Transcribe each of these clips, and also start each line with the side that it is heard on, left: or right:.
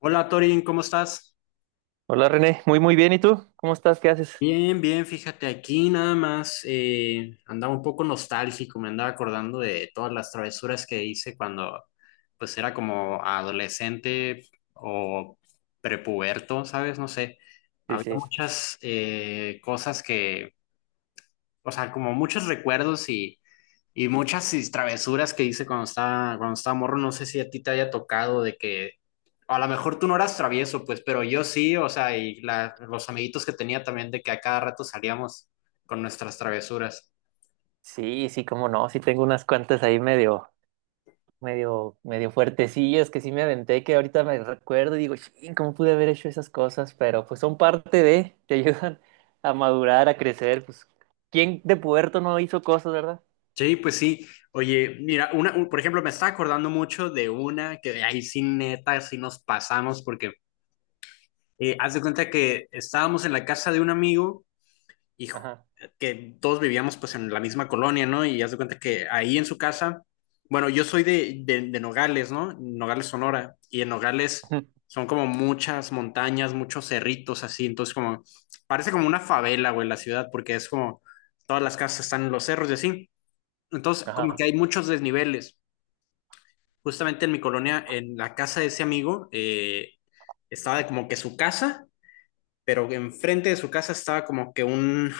left: Hola Torin, ¿cómo estás?
right: Hola René, muy bien, ¿y tú? ¿Cómo estás? ¿Qué haces?
left: Bien, bien, fíjate, aquí nada más andaba un poco nostálgico, me andaba acordando de todas las travesuras que hice cuando pues era como adolescente o prepuberto, ¿sabes? No sé,
right: Sí,
left: había
right: sí,
left: muchas cosas que, o sea, como muchos recuerdos y muchas travesuras que hice cuando cuando estaba morro, no sé si a ti te haya tocado de que, a lo mejor tú no eras travieso, pues, pero yo sí, o sea, y los amiguitos que tenía también de que a cada rato salíamos con nuestras travesuras.
right: sí, cómo no, sí tengo unas cuantas ahí medio fuertecillas que sí me aventé, que ahorita me recuerdo y digo: "Chin, ¿cómo pude haber hecho esas cosas?". Pero pues son parte de, te Ayudan a madurar, a crecer, pues. ¿Quién de puerto no hizo cosas, verdad?
left: Sí, pues sí. Oye, mira, por ejemplo, me estaba acordando mucho de una que de ahí sí neta, sí nos pasamos, porque haz de cuenta que estábamos en la casa de un amigo y
right: Ajá.
left: que todos vivíamos pues en la misma colonia, ¿no? Y haz de cuenta que ahí en su casa, bueno, yo soy de Nogales, ¿no? Nogales, Sonora, y en Nogales
right: Ujú.
left: son como muchas montañas, muchos cerritos así, entonces como, parece como una favela, güey, la ciudad, porque es como, todas las casas están en los cerros y así, entonces como que
right: Ajá.
left: hay muchos desniveles. Justamente en mi colonia, en la casa de ese amigo, estaba como que su casa, pero enfrente de su casa estaba como que un,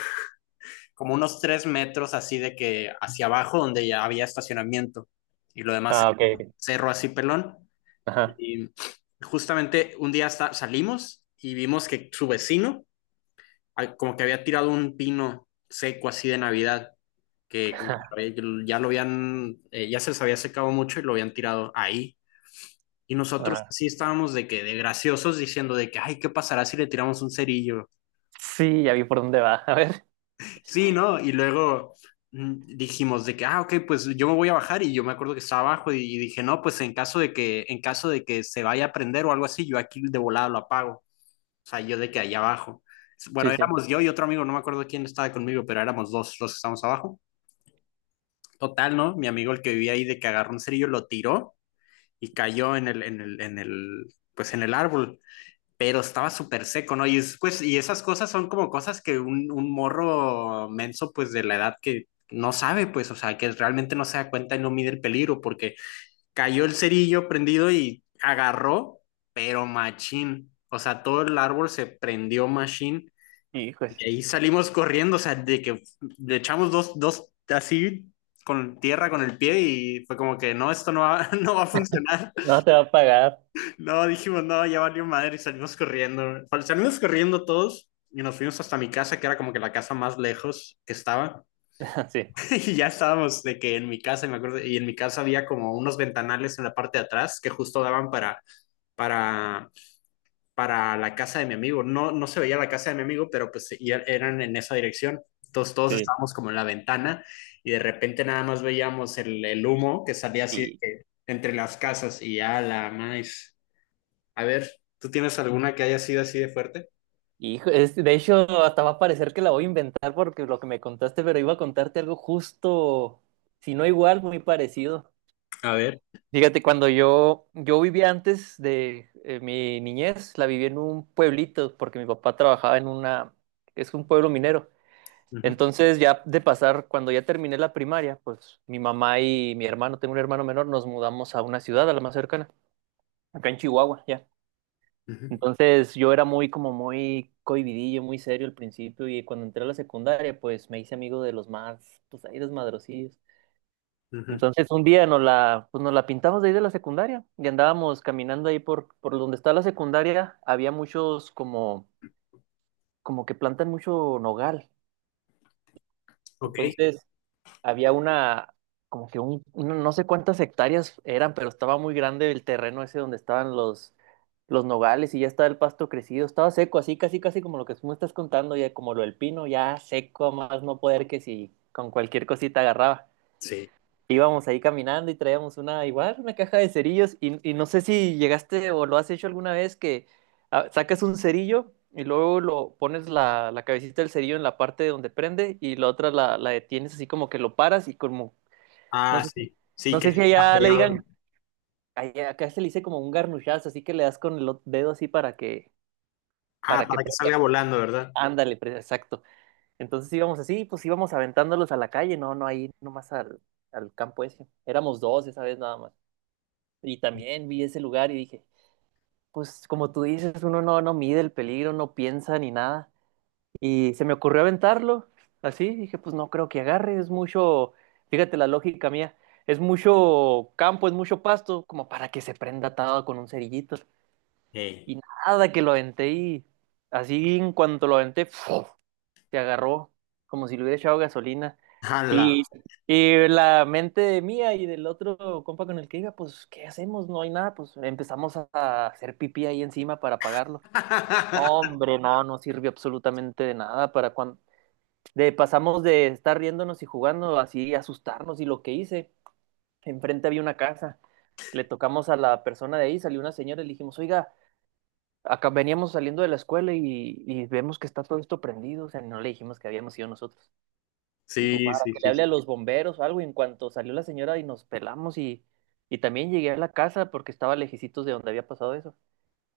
left: como unos tres metros así de que hacia abajo donde ya había estacionamiento y lo demás
right: Ah, ok, ok.
left: cerro así pelón.
right: Ajá.
left: Y justamente un día hasta salimos y vimos que su vecino ah, como que había tirado un pino seco así de Navidad que ya lo habían, ya se les había secado mucho y lo habían tirado ahí. Y nosotros
right: Ajá.
left: sí estábamos de que de graciosos diciendo de que, ay, ¿qué pasará si le tiramos un cerillo?
right: Sí, ya vi por dónde va. A ver.
left: Sí, ¿no? Y luego dijimos de que, ah, ok, pues yo me voy a bajar y yo me acuerdo que estaba abajo y dije, no, pues en caso de que se vaya a prender o algo así, yo aquí de volada lo apago. O sea, yo de que allá abajo. Bueno,
right: Sí, sí.
left: éramos yo y otro amigo, no me acuerdo quién estaba conmigo, pero éramos dos los que estábamos abajo. Total, ¿no? Mi amigo, el que vivía ahí, de que agarró un cerillo, lo tiró y cayó pues en el árbol pero estaba súper seco, ¿no? Y, es, pues, y esas cosas son como cosas que un morro menso, pues de la edad que no sabe, pues, o sea, que realmente no se da cuenta y no mide el peligro, porque cayó el cerillo prendido y agarró, pero machín, o sea, todo el árbol se prendió machín
right: ¡Hijos!
left: y ahí salimos corriendo, o sea, de que le echamos dos así con tierra con el pie y fue como que no, esto no va, no va a funcionar.
right: No te va a pagar.
left: No, dijimos, no, ya valió madre y salimos corriendo. Salimos corriendo todos y nos fuimos hasta mi casa, que era como que la casa más lejos que estaba.
right: Sí.
left: Y ya estábamos de que en mi casa, y me acuerdo, y en mi casa había como unos ventanales en la parte de atrás que justo daban para, para la casa de mi amigo. No, no se veía la casa de mi amigo, pero pues eran en esa dirección. Entonces todos estábamos como en la ventana y de repente nada más veíamos el humo que salía así de
right: Sí.
left: que entre las casas y ya la más. A ver, ¿tú tienes alguna que haya sido así de fuerte?
right: Hijo, de hecho, hasta va a parecer que la voy a inventar porque lo que me contaste, pero iba a contarte algo justo, si no igual, muy parecido.
left: A ver.
right: Fíjate, cuando yo vivía antes, de mi niñez, la viví en un pueblito porque mi papá trabajaba en una, es un pueblo minero.
left: Ujú,
right: Entonces, ya de pasar, cuando ya terminé la primaria, pues mi mamá y mi hermano, tengo un hermano menor, nos mudamos a una ciudad, a la más cercana, acá en Chihuahua, ya.
left: ujú,
right: Entonces yo era muy cohibidillo, muy serio al principio, y cuando entré a la secundaria pues me hice amigo de los más, pues ahí, desmadrosillos.
left: ujú.
right: Entonces un día pues nos la pintamos de ahí de la secundaria y andábamos caminando ahí por donde está la secundaria. Había muchos como, como que plantan mucho nogal.
left: Ok.
right: Entonces había una, como que no sé cuántas hectáreas eran, pero estaba muy grande el terreno ese donde estaban los nogales, y ya estaba el pasto crecido, estaba seco, así casi casi como lo que tú me estás contando, ya como lo del pino, ya seco, a más no poder, que si con cualquier cosita agarraba.
left: Sí.
right: Íbamos ahí caminando y traíamos una, igual, una caja de cerillos, y no sé si llegaste o lo has hecho alguna vez, que ah, sacas un cerillo y luego lo pones la cabecita del cerillo en la parte donde prende, y la otra la detienes así como que lo paras, y como, no
left: Ah,
right: sé,
left: sí. Sí,
right: no
left: que
right: sé si
left: se ha
right: allá le
left: pegado.
right: digan, acá se le dice como un garnuchazo, así que le das con el dedo así
left: Ah,
right: para que
left: para que
right: prenda.
left: salga volando, ¿verdad?
right: Ándale, exacto. Entonces íbamos así, pues íbamos aventándolos a la calle, no, no ahí nomás al campo ese. Éramos dos esa vez nada más. Y también vi ese lugar y dije, pues como tú dices, uno no, no mide el peligro, no piensa ni nada. Y se me ocurrió aventarlo, así, dije, pues no creo que agarre, es mucho, fíjate la lógica mía, es mucho campo, es mucho pasto, como para que se prenda atado con un cerillito.
left: Hey.
right: Y nada, que lo aventé, y así en cuanto lo aventé, ¡fuf! Te agarró como si le hubiera echado gasolina.
left: ¡Hala!
right: Y, y la mente mía y del otro compa con el que iba, pues, ¿qué hacemos? No hay nada, pues empezamos a hacer pipí ahí encima para pagarlo. Hombre, no, no sirvió absolutamente de nada. Para cuando pasamos de estar riéndonos y jugando así asustarnos, y lo que hice, enfrente había una casa. Le tocamos a la persona de ahí, salió una señora y le dijimos: "Oiga, acá veníamos saliendo de la escuela, y vemos que está todo esto prendido", o sea, no le dijimos que habíamos ido nosotros. Dijo,
left: Sí,
right: para
left: sí,
right: que le
left: sí,
right: hable a
left: sí.
right: los bomberos o algo. Y en cuanto salió la señora y nos pelamos, y también llegué a la casa porque estaba lejicitos de donde había pasado eso,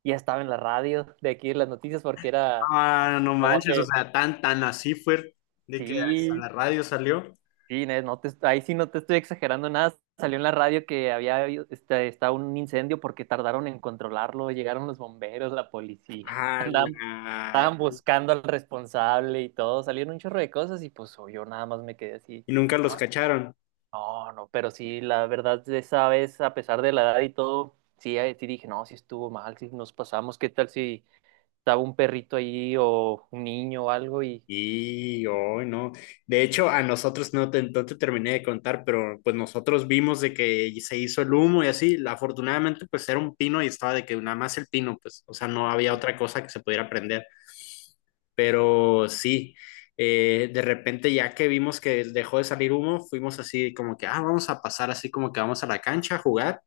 right: ya estaba en la radio de aquí en las noticias porque era
left: Ah, no
right: como
left: manches, o
right: que,
left: sea, tan así fue de que a la
right: sí,
left: radio salió.
right: sí, Inés, no te, ahí sí no te estoy exagerando nada. Salió en la radio que había este, estaba un incendio porque tardaron en controlarlo. Llegaron los bomberos, la policía. Andaban,
left: ¡Hala!
right: estaban buscando al responsable y todo. Salieron un chorro de cosas y pues yo nada más me quedé así.
left: Y nunca los cacharon.
right: No, no, pero sí, la verdad, de esa vez, a pesar de la edad y todo, sí, sí dije, no, sí estuvo mal, sí nos pasamos, ¿qué tal si estaba un perrito ahí o un niño o algo? Y
left: Y hoy no. De hecho, a nosotros no te terminé de contar, pero pues nosotros vimos de que se hizo el humo y así. Afortunadamente, pues era un pino y estaba de que nada más el pino, pues, o sea, no había otra cosa que se pudiera prender. Pero sí, de repente ya que vimos que dejó de salir humo, fuimos así como que, ah, vamos a pasar así como que vamos a la cancha a jugar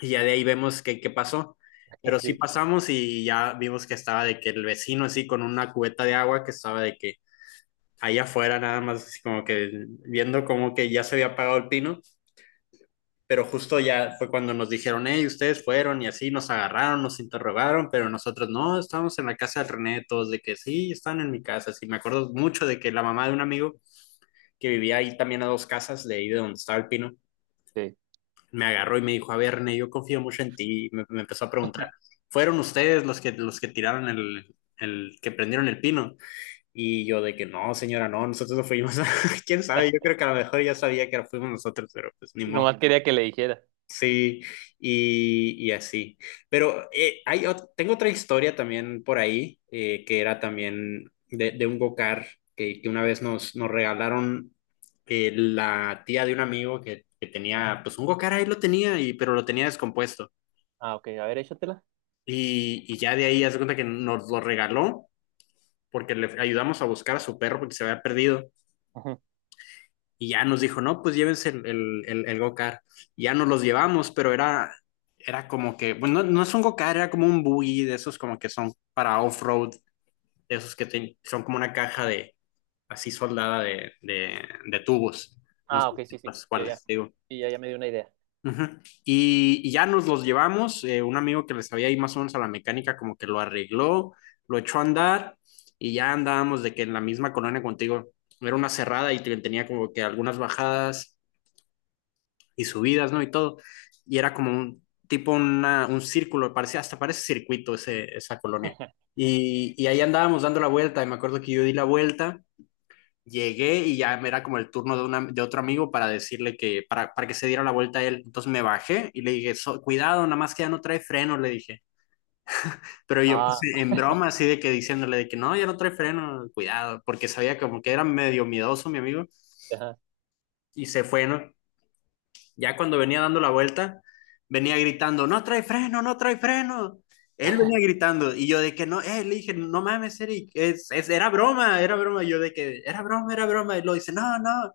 left: y ya de ahí vemos qué pasó. Pero sí
right: sí,
left: pasamos y ya vimos que estaba de que el vecino así con una cubeta de agua que estaba de que ahí afuera nada más, así como que viendo como que ya se había apagado el pino, pero justo ya fue cuando nos dijeron, hey, ustedes fueron y así nos agarraron, nos interrogaron, pero nosotros no, estábamos en la casa del René, todos de que sí, están en mi casa, sí, me acuerdo mucho de que la mamá de un amigo que vivía ahí también a dos casas de ahí de donde estaba el pino,
right: sí.
left: me agarró y me dijo, a ver, René, yo confío mucho en ti, me empezó a preguntar, ¿fueron ustedes los que tiraron que prendieron el pino? Y yo de que no, señora, no, nosotros no fuimos. ¿Quién sabe? Yo creo que a lo mejor ya sabía que fuimos nosotros, pero pues ni modo.
right: Nomás no quería que le dijera.
left: Sí, y así. Pero tengo otra historia también por ahí, que era también de un go-kart que una vez nos regalaron la tía de un amigo que tenía, pues un go-kart ahí lo tenía, y, pero lo tenía descompuesto.
right: Ah, ok, a ver, échatela.
left: Y ya de ahí, haz de cuenta que nos lo regaló porque le ayudamos a buscar a su perro porque se había perdido.
right: Ujú.
left: Y ya nos dijo, no, pues llévense el go-kart. Ya nos los llevamos, pero era como que, bueno, no, no es un go-kart, era como un buggy de esos como que son para off-road, de esos que son como una caja de, así soldada de tubos. No sé
right: Ah, ok, sí, sí,
left: las
right: ya, ya.
left: cuáles, digo.
right: Sí, ya, ya me dio una idea.
left: Ujú. Y ya nos los llevamos, un amigo que les había ido más o menos a la mecánica como que lo arregló, lo echó a andar y ya andábamos de que en la misma colonia contigo era una cerrada y tenía como que algunas bajadas y subidas, ¿no? Y todo. Y era como un tipo, un círculo, parecía, hasta parece circuito ese, esa colonia. Y ahí andábamos dando la vuelta y me acuerdo que yo di la vuelta, llegué y ya era como el turno de, de otro amigo para decirle que, para que se diera la vuelta a él. Entonces me bajé y le dije, cuidado, nada más que ya no trae freno", le dije. Pero yo pues,
right: Ah,
left: en broma así de que diciéndole de que no, ya no trae freno, cuidado, porque sabía como que era medio miedoso mi amigo
right: ajá.
left: y se fue, ¿no? Ya cuando venía dando la vuelta, venía gritando, no trae freno, no trae freno. Él venía gritando y yo de que no, le dije, no mames, Eric, era broma, era broma. Yo de que era broma, era broma. Y lo dice, no, no.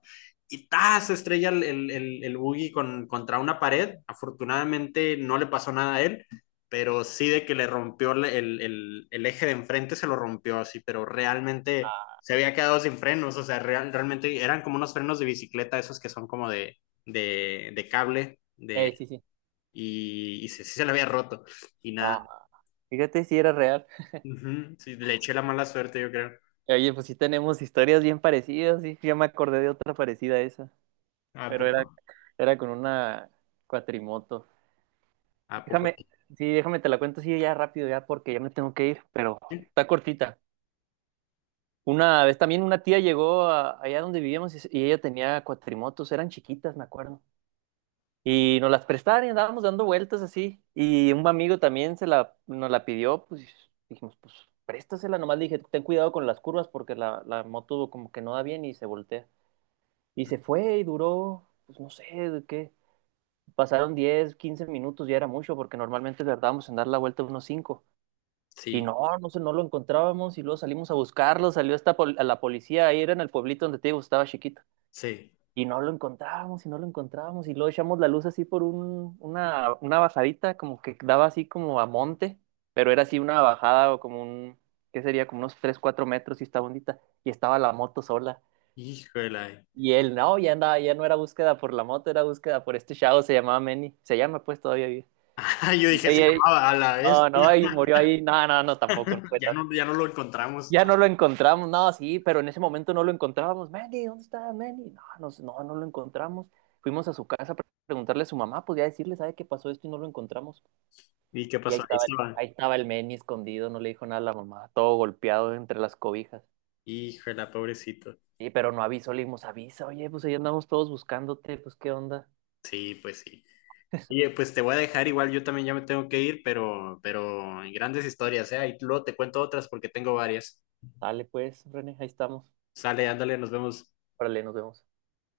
left: Y ta, se estrella el buggy contra una pared. Afortunadamente no le pasó nada a él, pero sí de que le rompió eje de enfrente, se lo rompió así, pero realmente se había quedado sin frenos, o sea, realmente eran como unos frenos de bicicleta, esos que son como de cable
right: Sí, sí.
left: y se, sí se le había roto y
right: Ah,
left: nada.
right: fíjate si era real.
left: Ujú. Sí, le eché la mala suerte, yo creo.
right: Oye, pues sí tenemos historias bien parecidas, sí, ya me acordé de otra parecida a esa,
left: ¿A
right: pero
left: poco?
right: era, era con una cuatrimoto.
left: ¿A poco?
right: Déjame, sí, déjame te la cuento así ya rápido, ya porque ya me tengo que ir, pero está cortita. Una vez también una tía llegó allá donde vivíamos, y ella tenía cuatrimotos, eran chiquitas, me acuerdo. Y nos las prestaron y andábamos dando vueltas así. Y un amigo también nos la pidió, pues dijimos, pues préstasela nomás. Le dije, ten cuidado con las curvas porque la moto como que no da bien y se voltea. Y se fue y duró, pues no sé, de qué. Pasaron 10, 15 minutos, ya era mucho porque normalmente tardábamos en dar la vuelta unos 5. Y
left: Sí,
right: no, no sé, no lo encontrábamos, y luego salimos a buscarlo, salió hasta a la policía, ahí era en el pueblito donde te digo, estaba chiquito.
left: sí.
right: Y no lo encontrábamos y no lo encontrábamos, y luego echamos la luz así por una bajadita, como que daba así como a monte, pero era así una bajada, o como un, ¿qué sería? Como unos 3, 4 metros, y estaba bonita. Y estaba la moto sola.
left: Híjole.
right: Y él, no, ya andaba, ya no era búsqueda por la moto, era búsqueda por este chavo, se llamaba Manny, se llama, pues todavía vive.
left: Yo
right: Y,
left: dije, se
right: y-
left: llamaba a la vez.
right: no, no, y murió ahí, no, no, no, tampoco, no fue
left: Ya
right: tanto.
left: no, ya no lo encontramos.
right: Ya no lo encontramos, no, sí, pero en ese momento no lo encontrábamos. Manny, ¿dónde está Manny? No, no, no, no lo encontramos. Fuimos a su casa para preguntarle a su mamá, pues ya decirle, ¿sabe qué? Pasó esto y no lo encontramos.
left: ¿Y qué
right: Y
left: pasó? Ahí se va.
right: ahí estaba el Manny escondido, no le dijo nada a la mamá, todo golpeado entre las cobijas.
left: Híjole, pobrecito.
right: Sí, pero no avisó, le dimos, avisa, oye, pues ahí andamos todos buscándote, pues qué onda.
left: Sí, pues sí. Oye, pues te voy a dejar igual, yo también ya me tengo que ir, pero grandes historias, ¿eh? Ahí luego te cuento otras porque tengo varias.
right: Dale, pues, René, ahí estamos.
left: Sale, ándale, nos vemos.
right: Órale, nos vemos.